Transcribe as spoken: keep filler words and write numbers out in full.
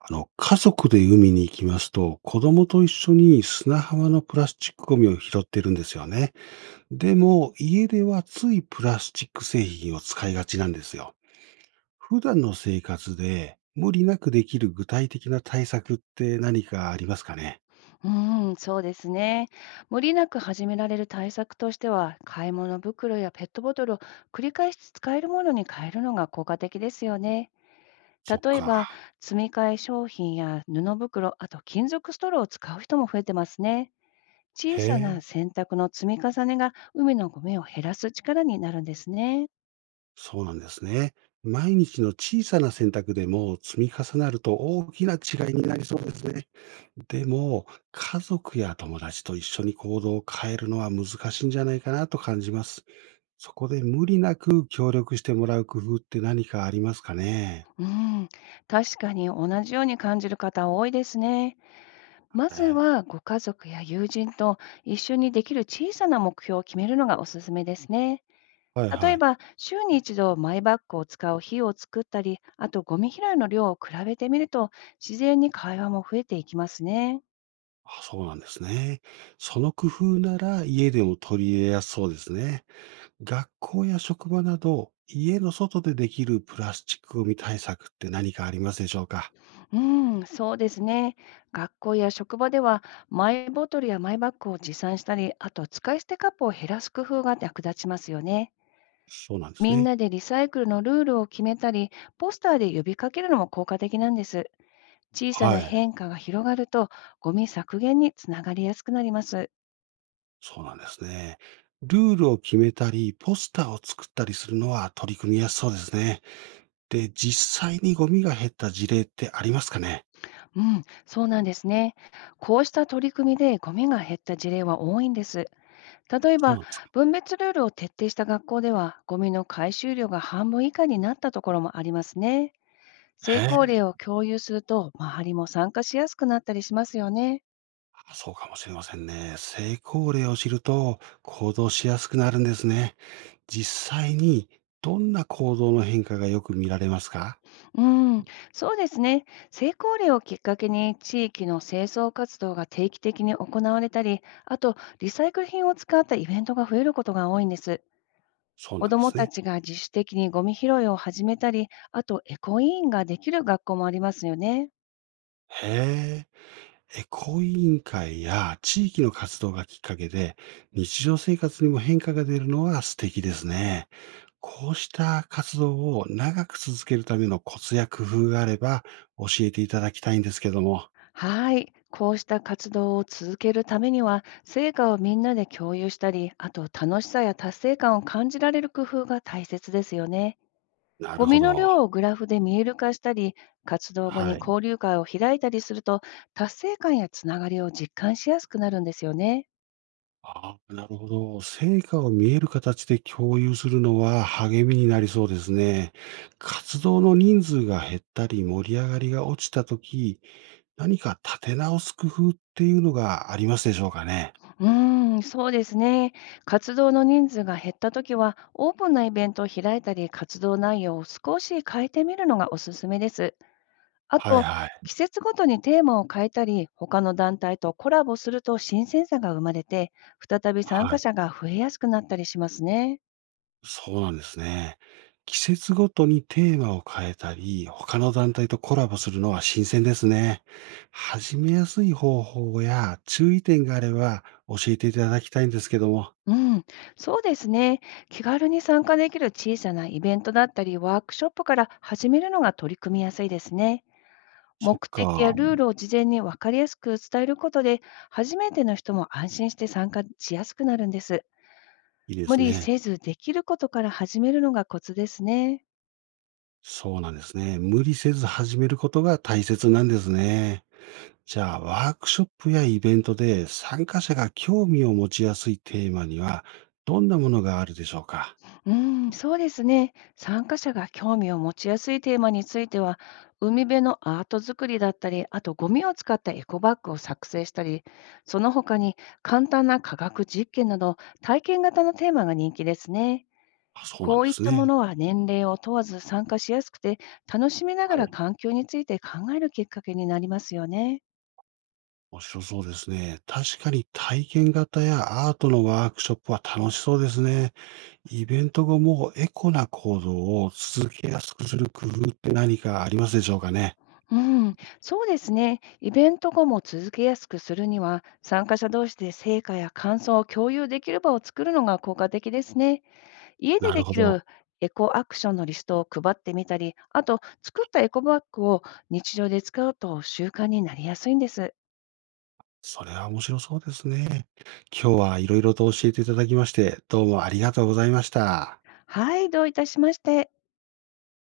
あの、家族で海に行きますと、子供と一緒に砂浜のプラスチックゴミを拾ってるんですよね。でも、家ではついプラスチック製品を使いがちなんですよ。普段の生活で無理なくできる具体的な対策って何かありますかね？うん、そうですね。無理なく始められる対策としては、買い物袋やペットボトルを繰り返し使えるものに変えるのが効果的ですよね。そっ例えば、か。積み替え商品や布袋、あと金属ストローを使う人も増えてますね。へ小さなえ。選択の積み重ねが海のゴミを減らす力になるんですね。そうなんですね。毎日の小さな選択でも積み重なると大きな違いになりそうですね。でも、家族や友達と一緒に行動を変えるのは難しいんじゃないかなと感じます。そこで無理なく協力してもらう工夫って何かありますかね？うん、確かに同じように感じる方多いですね。まはずい。はご家族や友人と一緒にできる小さな目標を決めるのがおすすめですね。はい例はえい。ば、週に一度マイバッグを使う日を作ったり、あとゴミ拾いの量を比べてみると、自然に会話も増えていきますね。あ、そうなんですね。その工夫なら家でも取り入れやすそうですね。学校や職場など、家の外でできるプラスチックゴミ対策って何かありますでしょうか？うん、そうですね。学校や職場では、マイボトルやマイバッグを持参したり、あと使い捨てカップを減らす工夫が役立ちますよね。そうなんですみんね。なでリサイクルのルールを決めたり、ポスターで呼びかけるのも効果的なんです。小さはない。変化が広がると、ゴミ削減につながりやすくなります。そうなんですね。ルールを決めたり、ポスターを作ったりするのは取り組みやすそうですね。で、実際にゴミが減った事例ってありますかね？うん、そうなんですね。こうした取り組みでゴミが減った事例は多いんです。例えそうば、なんですか。分別ルールを徹底した学校では、ゴミの回収量が半分以下になったところもありますね。成へ功え。例を共有すると、周りも参加しやすくなったりしますよね。あ、そうかもしれませんね。成功例を知ると行動しやすくなるんですね。実際にどんな行動の変化がよく見られますか？うん、そうですね。成功例をきっかけに地域の清掃活動が定期的に行われたり、あとリサイクル品を使ったイベントが増えることが多いんです。そう子なんどでもすたね。ちが自主的にゴミ拾いを始めたり、あとエコ委員ができる学校もありますよね。へえ。エコ委員会や地域の活動がきっかけで、日常生活にも変化が出るのは素敵ですね。こうした活動を長く続けるためのコツや工夫があれば教えていただきたいんですけども。はい。こうした活動を続けるためには、成果をみんなで共有したり、あと楽しさや達成感を感じられる工夫が大切ですよね。なるゴほミのど。量をグラフで見える化したり、活動後はにい。交流会を開いたりすると、達成感やつながりを実感しやすくなるんですよね。ああ、なるほど。成果を見える形で共有するのは励みになりそうですね。活動の人数が減ったり盛り上がりが落ちたとき、何か立て直す工夫っていうのがありますでしょうかね？うーん、そうですね。活動の人数が減ったときは、オープンなイベントを開いたり、活動内容を少し変えてみるのがおすすめです。あはいと、はい。季節ごとにテーマを変えたり、他の団体とコラボすると新鮮さが生まれて、再び参は加い。者が増えやすくなったりしますね。そうなんですね。季節ごとにテーマを変えたり、他の団体とコラボするのは新鮮ですね。始めやすい方法や注意点があれば教えていただきたいんですけども。うん、そうですね。気軽に参加できる小さなイベントだったり、ワークショップから始めるのが取り組みやすいですね。そっ目的やか、ルールを事前に分かりやすく伝えることで、初めての人も安心して参加しやすくなるんです。いいで無す理ね。せずできることから始めるのがコツですね。そうなんですね。無理せず始めることが大切なんですね。じゃあ、ワークショップやイベントで参加者が興味を持ちやすいテーマには、どんなものがあるでしょうか？うん、そうですね。参加者が興味を持ちやすいテーマについては、海辺のアート作りだったり、あとゴミを使ったエコバッグを作成したり、その他に簡単な科学実験など、体験型のテーマが人気ですね。あ、そうなこんうでいっすたもね。のは年齢を問わず参加しやすくて、楽しみながはらい。環境について考えるきっかけになりますよね。面白そうですね。確かに体験型やアートのワークショップは楽しそうですね。イベント後もエコな行動を続けやすくする工夫って何かありますでしょうかね？うん、そうですね。イベント後も続けやすくするには、参加者同士で成果や感想を共有できる場を作るのが効果的ですね。家でなるでほきど。るエコアクションのリストを配ってみたり、あと作ったエコバッグを日常で使うと習慣になりやすいんです。それは面白そうですね。今日はいろいろと教えていただきまして、どうもありがとうございました。はい、どういたしまして。